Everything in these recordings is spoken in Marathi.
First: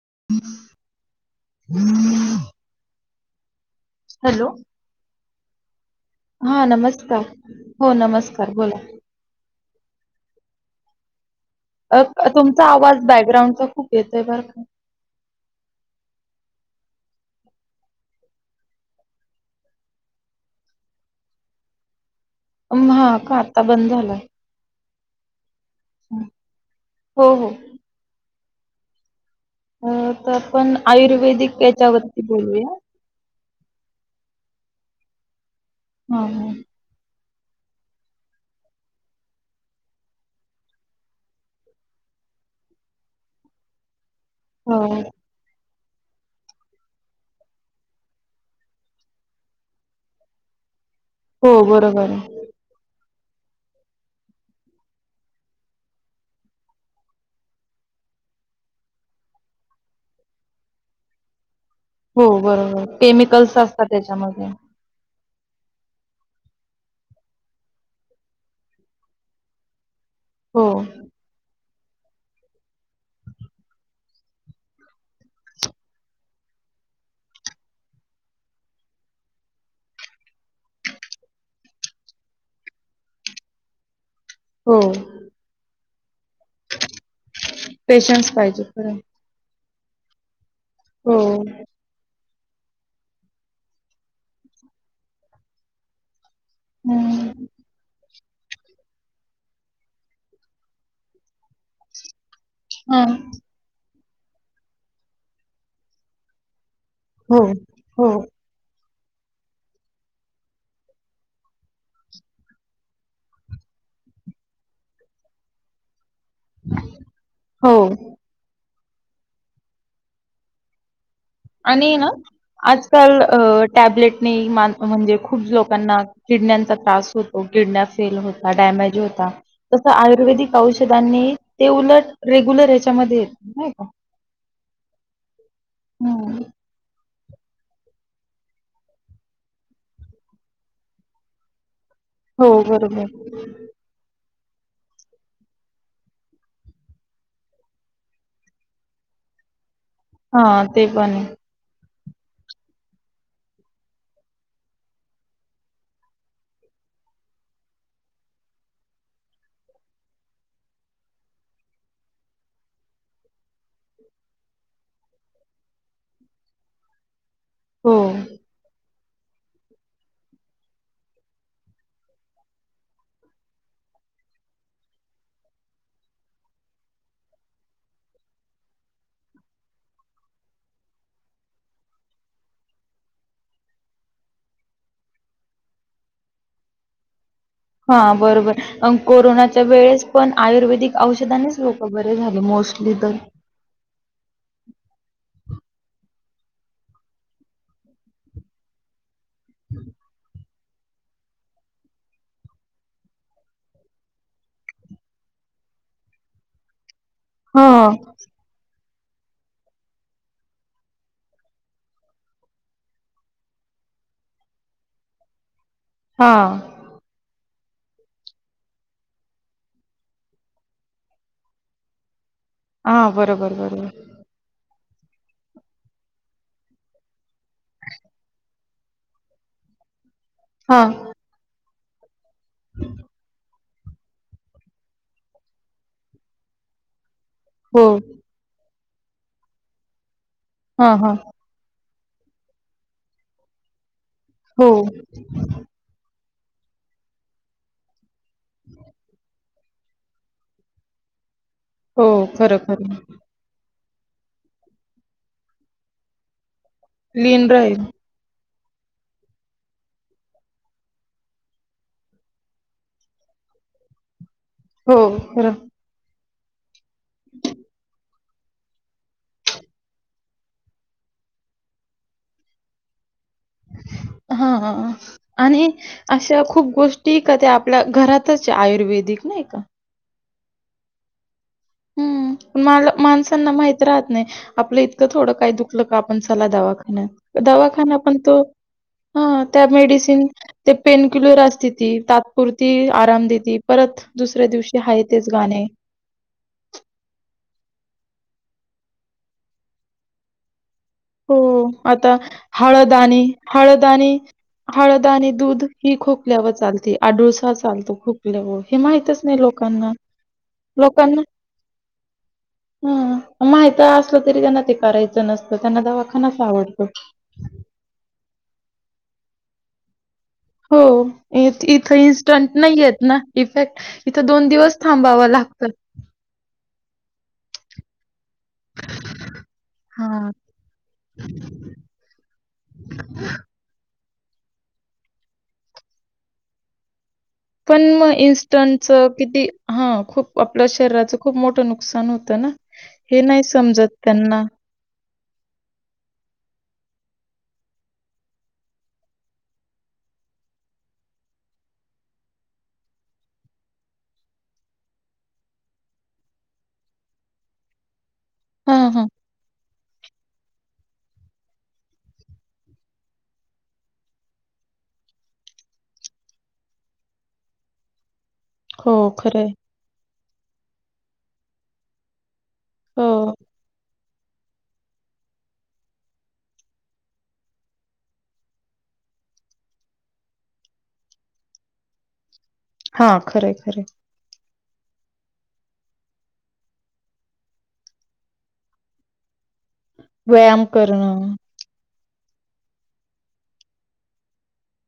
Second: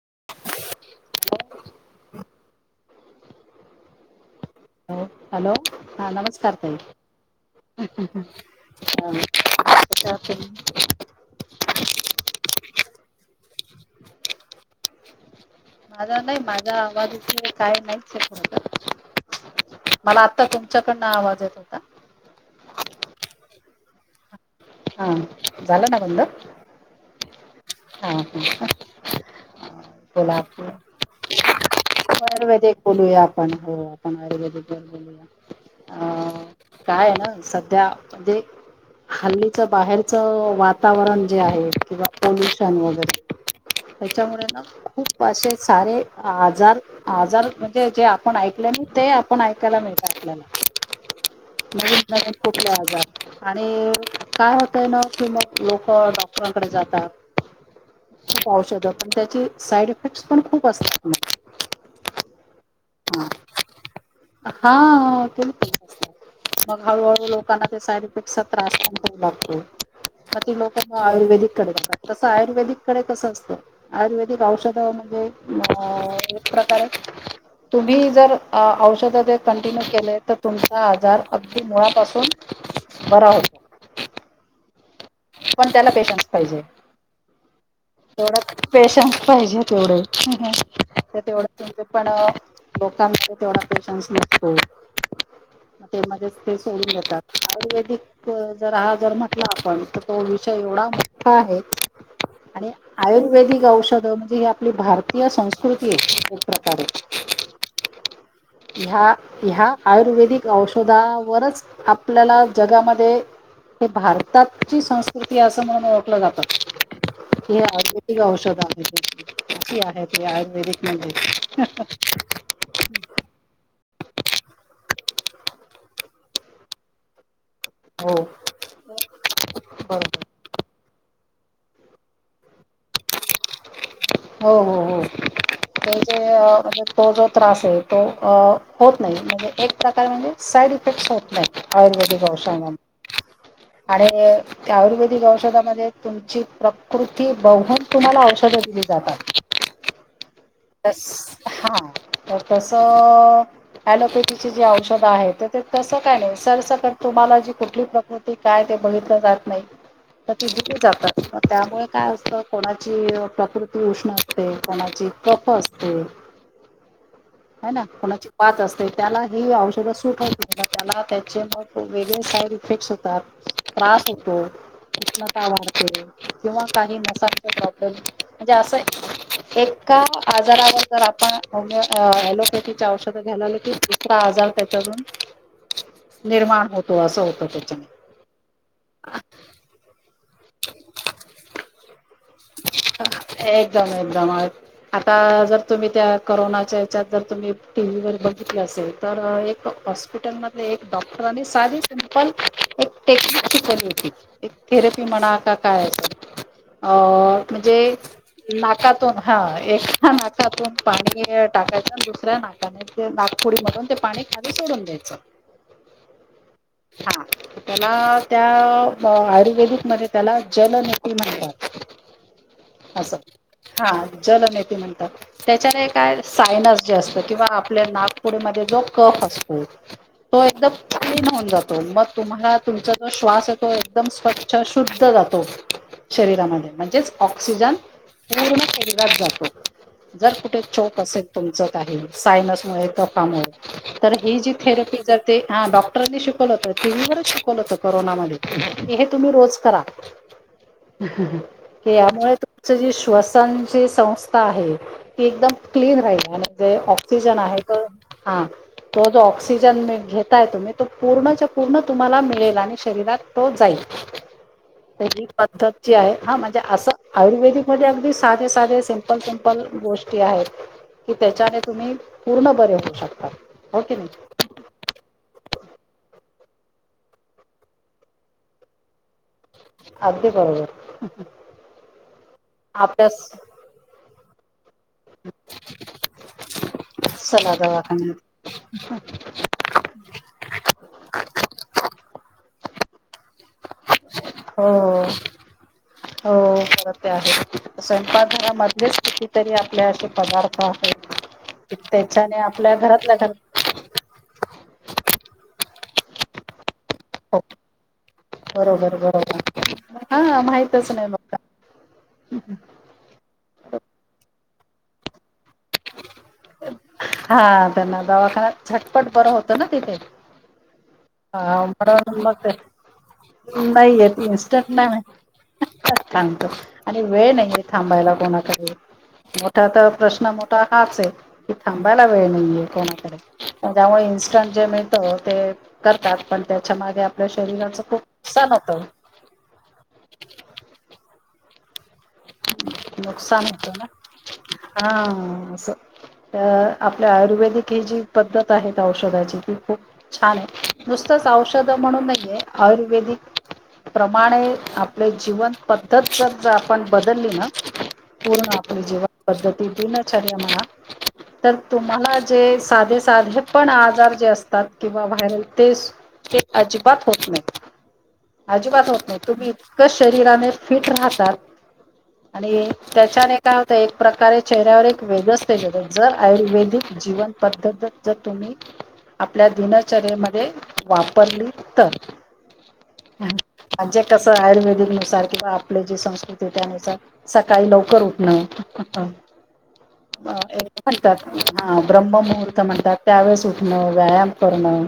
[inaudible] हॅलो हॅलो हा नमस्कार ताई, हो नमस्कार बोला. कशा आहात तुम्ही? अ तुमचा आवाज बॅग्राउंडचा खूप येतोय बर का! माजा नाही माजा आवाज स काय नाहीच आहे पुढंतर मला आता तुमच्याकडनं आवाज येत होता. म हा का आता बंद झालाय. हा झालं ना बंद हो हो हा ह अ, तर बोला की आपण आयुर्वेदिक याच्यावरती बोलूया. आयुर्वेदिक बोलुया आपण हो आपण आयुर्वेदिक वर बोलुया. अ हा हा काय आहे ना सध्या म्हणजे हाल्ली बाहेरच वातावरण जे आहे किंवा पोल्युशन वगैरे त्याच्यामुळे ना हो खूप आसेे सारे आजार आजार म्हणजे जे आपण ऐकले नाही ते आपण ऐकायला मिळत आपल्याला. हो बरोबर माहित नाही आहे कुठले आजार आणि काय होतंय ना कि मग लोक डॉक्टरांकडे जातात. खूप औषधं पण त्याची साईडी इफेक्ट्स पण खूप असतात मग. हो बरोबर केमिकल्स असतात त्येच्यामध्ये हो केमिकल्स असतात, मग हळूहळू लोकांना ते साईडी इफेक्ट्सचा त्रास पण होऊ लागतो. का ती हो लोक ना आयुर्वेदीक कडे जाता त तसं आयुर्वेदीक कडे कसं असतं, आयुर्वेदिक औषध म्हणजे म एक प्रकारे [inaudible] तुम्ही जर औषध ते कंटिन्यू केले तर तुमचा आजार अगदी मुळापासून बरा होतो. हो. पण त्याला पेशन्स पाहिजे, पेशन्स तेवढा पाहिजे खरं पेशन्स पाहिजेत. तेवढे हो ते तेवढ तुमचं पण लोकांमध्ये तेवढा पेशन्स नसतो ते मग ते मध्येच ते सोडून देतात, हम्म आयुर्वेदिक जर हा जर म्हटला आपण तो विषय एवढा मोठा आहे आणि हा आयुर्वेदिक औषध म्हणजे ही आपली भारतीय संस्कृती आहे एक प्र हो हो. ह्या ह्या आयुर्वेदिक औषधावरचं आपल्याला जगामध्ये हे भारतात ची संस्कृती असं म्हणुन ओळखलं जात की हे हो आयुर्वेदिक औषध कशी आहे ते आयुर्वेदिक म्हणजे आणि ना आजकाल अ टॅब्लेटनी मा म्हणजे खूप लोकांना किडन्यांचा त्रास हो तो, किडन्या हो फेल बरोबर ते उलट रेग्युलर ह्याच्यामध्ये येत नाही का हो-हो-हो हं. त्याच्या, तो जो त्रास आहे तो होत नाही म्हणजे एक प्रकारे म्हणजे साईड इफेक्ट्स होत नाहीत. आयुर्वेदिक हो औषधान बरोबर. आणि, त्या आयुर्वेदिक औषधामध्ये तुमची प्रकृती जातात. हां, ते पण आहे. बस हा. कस ॲलोपॅथीची जे औषध आहे ते तस काय नाही. सरसकट तुम्हाला जी कुठली प्रकृती काय ते बघितलं तर त दिली जातात. त्यामुळे काय कफ असतो. हाय ना हो. कोणाची वात असते. त्याला हे औषध सूट होत नाही. त्याला त्याचे मग वेगळे साईड इफेक्ट होतात. त्रास होतो. उष्णता वाढते किंवा काही मसालचा प्रॉब्लेम, म्हणजे असं एक का आजारावर जर आपण होमिओ अ ॲलोपॅथीची औषधं घ्यायलं लागलो की दुसरा आजार त्याच्या निर्माण होतो असं होत. हा बरोबर. कोरोनाच्या वेळेस पण आयुर्वेदिक औषधानेच लोक बरे झाले. मोस्टली तर. एकदम-एकदम. अ आता जर तुम्ही त्या करोनाच्या ह्याच्यात जर तुम्ही टी व्हीवर बघितलं असेल ल्या एक डॉक्टरांनी साधी सिंपल एक टेक्निक शिकवली होती. एक थेरपी म्हणा का काय अ हां, म्हणजे ना कातून हा एका नाकातून पाणी टाकायच आणि दुसऱ्या नाकाने ते नाकपुडी मधून पण ते पाणी खाली सोडून द्यायचं. हां, हा त्याला त्या आयुर्वेदिकमध्ये त्याला जल नती म्हणतात. हां. असं. बरोबर, बरोबर. हा जलनेती म्ह तात. त्याच्याने काय सायनस जे असत किंवा आपल्या नाकपुडीमध्ये जो कफ असतो तो एकदम हां, क्लीन होऊन जातो. मग तुम्हाला तुमचा जो श्वास आहे तो एकदम स्वच्छ शुद्ध जातो. शरीरामध्ये. म्हणजे ऑक्सिजन हो. पूर्ण शरीरात जातो. जर कुठे हां, चोक हां. असेल तुमचं काही सायनसमुळे, कफामुळे तर ही जी हो, थेरपी जर ते डॉक्टरांनी शिकवलं होतं टी वी वरच शिकवलं होतं कोरोनामध्ये. हे तुम्ही रोज करा. हो. यामुळे खरं, तुमच जी खरं. श्वसनची संस्था आहे, ती एकदम क्लीन राहील आणि जे ऑक्सिजन क्लीन आहे राहील. तो जो ऑक्सिजन घेताय तुम्ही तो पूर्णच्या पूर्ण तुम्हाला मिळेल आणि शरीरात तो जाईल. [inaudible] हो. तर ही खरं. पद्धत जी आहे, हा म्हणजे असं आयुर्वेदिकध्ये अगदी साधे-साधे सिंपल सिंपल गोष्टी आहेत, कि त्याच्याने तुम्ही पूर्ण बरे होऊ शकता. हं अं अ आणि अशा खूप गोष्टी अगदी बरोबर. हं. मला आपल्या माणसांना माहित राहत नाही. आपलं इतकं थोडं काय दुखल का आपण चला दवाखान्यात चला दवाखाना पण दवाखान्यात तो हा त्या मेडिसिन ते पेनकिलर असते ती, पुरती आराम देती. परत दुसऱ्या हो दिवशी हाय तेच गाणे. खरं ते आहेच. स्वयंपाक घरामधलेच कितीतरी आपले असे पदार्थ आहेत, हो की आता त्याच्याने आपल्या घरातल्या हळदआणि घरात हळद आणि हळद आणि दूध ही खोकल्यावर चालते. हो आडूळसा चालतो खोकल्यावर. हे बरोबर माहितच नाही लोकांना. बरोबर हा माहितच नाही लोकांना मग हं, माहीत असलं तरी त्यांना ते करायचं नसतं. त्यांना दवाखानाच आवडतो. हा त्यांना दवाखान्यात झटपट बर होतं ना तिथे. हो हा इथं म्हणून मग इन्स्टंट ते नाही येत ना इफेक्ट. नाही इथं दोन दिवस थांबाव लागतं. सांगतो आणि वेळ नाहीये थांबायला कोणाकडे मोठा तर प्रश्न हा मोठा हाच आहे की थांबायला वेळ नाहीये कोणाकडे त्यामुळे मिळतो ते करतात पण त्याच्या मागे पण शरीराचं खूप मग नुकसान होतं इनस्टनच कि हा खूप आपल्या शरीराच खूप मोठं नुक नुकसान हो ना त्यांना. हा अ आपल्या आयुर्वेदिक ही जी पद्धत आहे औषधाची ती खूप छान आहे नुसतच औषध म्हणूने आयुर्वेदिक प्रमाणे आपले जीवन पद्धत जर आपण बदलली ना पूर्ण हा आपली हा जीवन पद्धती दिनचर्या म्हणा तर तुम्हाला जे साधे साधे पण आजार जे असतात किंवा व्हायरल ते ते अजबात हत अजिबात हो होत नाही खरंय तुम्ही इतकं शरीराने फिट राहतात आणि हो. त्याच्याने काय होतं एक प्रकारे शवर एक वेग जर आयुर्वेदिक जीवन पद्ध जर तुम्ही आपल्या दिनचर्येमध्ये वापरली तर हा खरंय खरंय. म्हजे कसं आयुर्वेदिक किंवा आपले जी संस्कृती त्यानुसार सकाळी लवकर उठण व्यायाम म्हणतात करणं हा ब्रह्ममुहूर्त म्हणतात त्यावेेळेस उठणं व्यायाम करणं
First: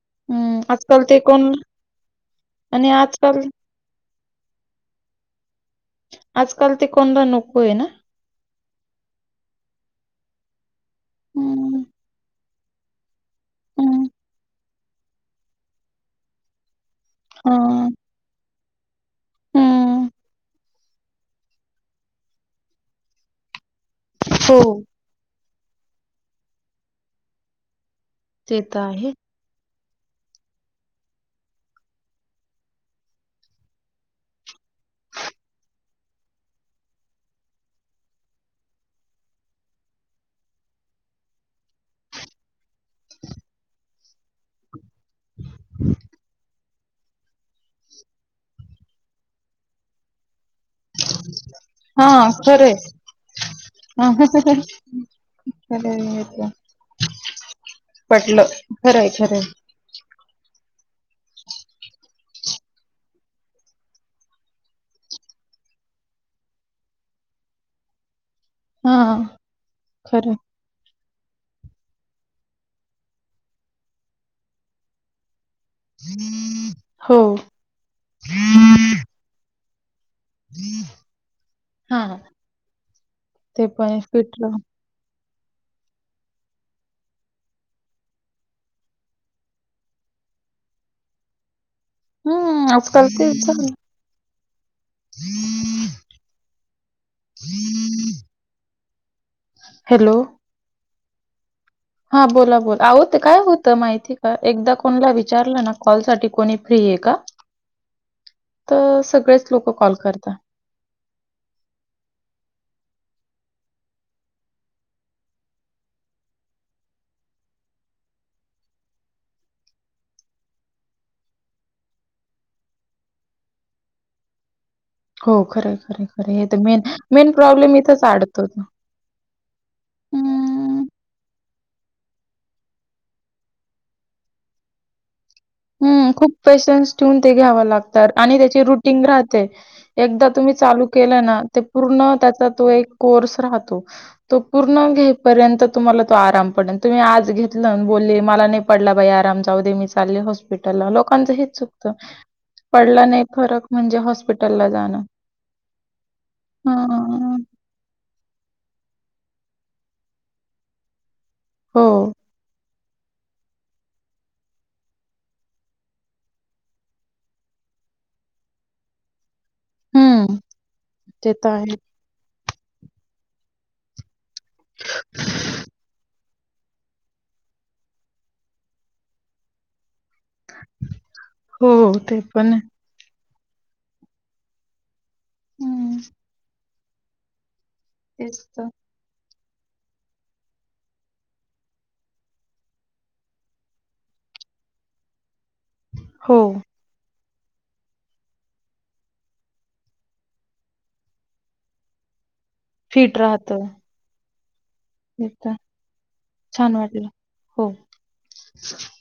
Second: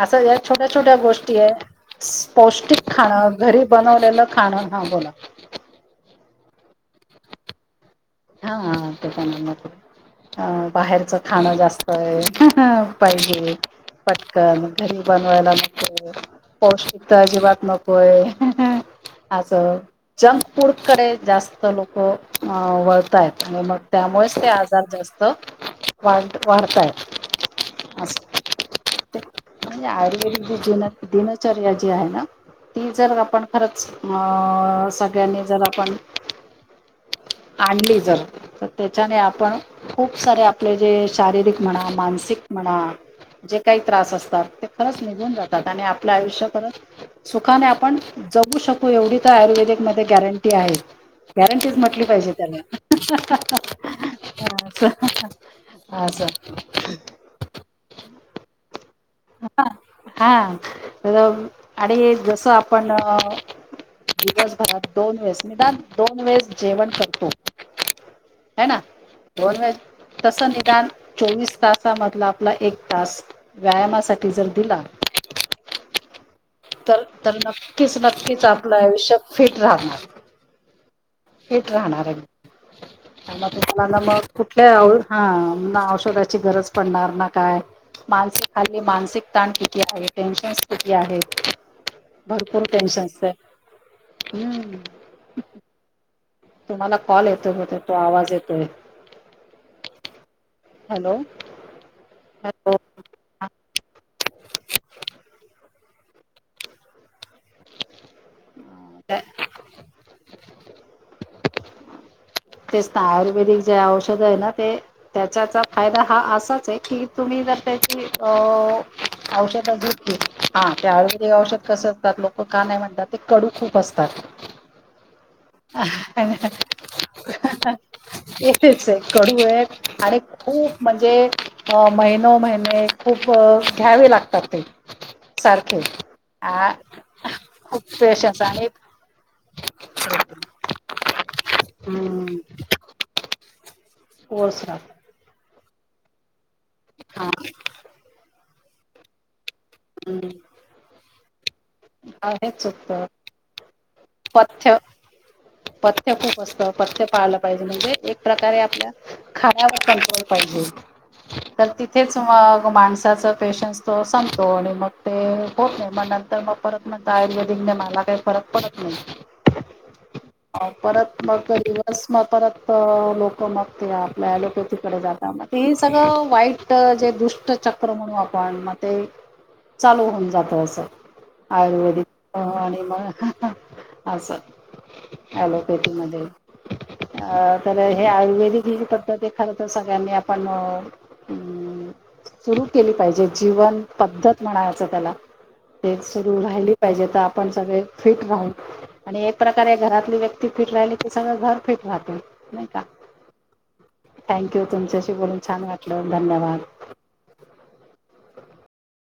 असं या हम्म छोट्या छोट्या आजकाल ते गोष्टी कोण आहे पौष्टिक आणि खाणं आजकाल घरी बनवलेलं खाणं हा बोला आजकाल ते कोणला नको आहे ना हा ते बाहेरच खाणं हम्म जास्त आहे पाहिजे हम्म पटकन घरी बनवायला नंत प हा एकताजबात नकय आज हम्म जंक फूडकडे जास्त लोक वळताय आणि मग त्यामुळेच ते हो आजार जास्त वा ते तर आहे वढताययर्वेद दिनचर्या जी आहे ना ती जर आपण खरंच अ सगळ्यांनी जर आपण आणलीच ज तर त्याच्याने आपण खूप सारे आपले जे शारीरिक म्हणा मानसिक म्हणा जे काही त्रास असतात ते खरंच निघून जातात आणि आपल्या आयुष्य ख सुखाने आपण जगू शकू एवढी तर आयुर्वेदिक मध्ये गॅरंटी आहे गॅरंटीच म्हटली हा पाहिजे त्याला खरंय खरं अस स पटलं खरंय खरंय हा हा आणि जसं आपण दिवसभरात दोन वेळेस निदान दोन वेळेस जेवण करतो ह ना हा नॉन व्हेज खरं तस निदान चोवीस तास मधला आपला एक तास व्यायामासाठी जर दिला तर हो तर नक्कीच नक्कीच आपलं आयुष्य फिट राहणार हेच हा राहणार आहे ते मगला ना पण मग फिटलं कुठल्या आ हा ना औषधाची गरज पडणार ना काय मास खा मानसिक ताण किती आहे? टेन्शन किती आहे? भरपूर हम्म आजकाल टेन्शन्स. ते चालू. हम्. तुम्हाला कॉल येतोय बहुतेक, तो आवाज येतोय. हॅलो हॅलो हा बोला हॅलो बोला. आओ ते काय होत त माहितीय का एकदा कोणाला विचारलं ना कॉल साठी कोणी फ्रीय का? त तर सगळेच लोक कॉल करता. तेच ना, आयुर्वेदिक जे औषधय ना, ते त्याच्याचा फायदा हा असाच आहे की तुम्ही [unintelligible] औषध घेतलीत ते [unintelligible] औषध कस [unintelligible] तात लोकं का नाही म्हणतात, ते कडू खूप असतात. हो खरय, खरय, खरय हे तर मेन, मेन प्रॉब्लेम इथंच अडतो. [unintelligible] तेचय कडूय आणि खूप हं. म्हणजे अ महिनो महिने खूप, घ्यावे लागतात ते. सारखे हं, खूप अ पेशन्स ठेवून ते घ्याव खूप लागता, आणि पेशन्स त्याची रुटीन राहते. एकदा तुम्ही चालू केलं ना, ते पूर्ण हम्म त्याचा तो एक कोर्स राहतो. तो कोर्स हा पूर्ण घेई पर्यंत तुम्हाला तो आराम पडण. तुम्ही आज घेतलं न बोलली, मला नाही पडला बाई आराम. जाऊ दे, मी चालले हॉस्पी टलला. लोकांच हेच चुकत, हेच पडला चुकतं नाही फरक म्हणजे हॉस् पथ्य, पथ्य खूप असत. पथ्य पाळलं हां. पाहिजे. म्हणजे एक प्रकारे आपल्या खाण्यावरं कंट्रोल पाहिजे. तर हो. तिथेच मग माणसं साचा पेशन्स तो संपतो आणि मग ते होत नाही, मग नंतर मग परत म्हणता आयुर्वेदिकने मला काय फरक पडत नाही. हं. परत ते तर मग आहे. दिवस मग परत तर लोक मग ते आपल्या ॲलोपॅथीकडे जाता, मग सगळं वाईट जे दुष्ट चक्र म्हणू आपण, मग ते चालू होऊन जात असं, हो, ते आयुर्वेदिक पण आहे. आणि मग असं अलोपॅथी हं. मधे. अ तर हे तेच तर. आयुर्वेदिक ही पद्धती खर तर, सगळ्यांनी आपण अ अंम सुरू केली पाहिजे. जीवन पद्धत म्हणायचं त्याला. ते हो, सुरू राहिली पाहिजे. तर आपण सगळे फिट राहू आणि एक प्रकारे घरातली व्यक्ती फिट राहिली की, सगळं घर फिट राहते. नाही का फिट राहतो. थँक्यू तुमच्याशी बोलून छान वाटल धन्यवाद. छान वाटलं. हो.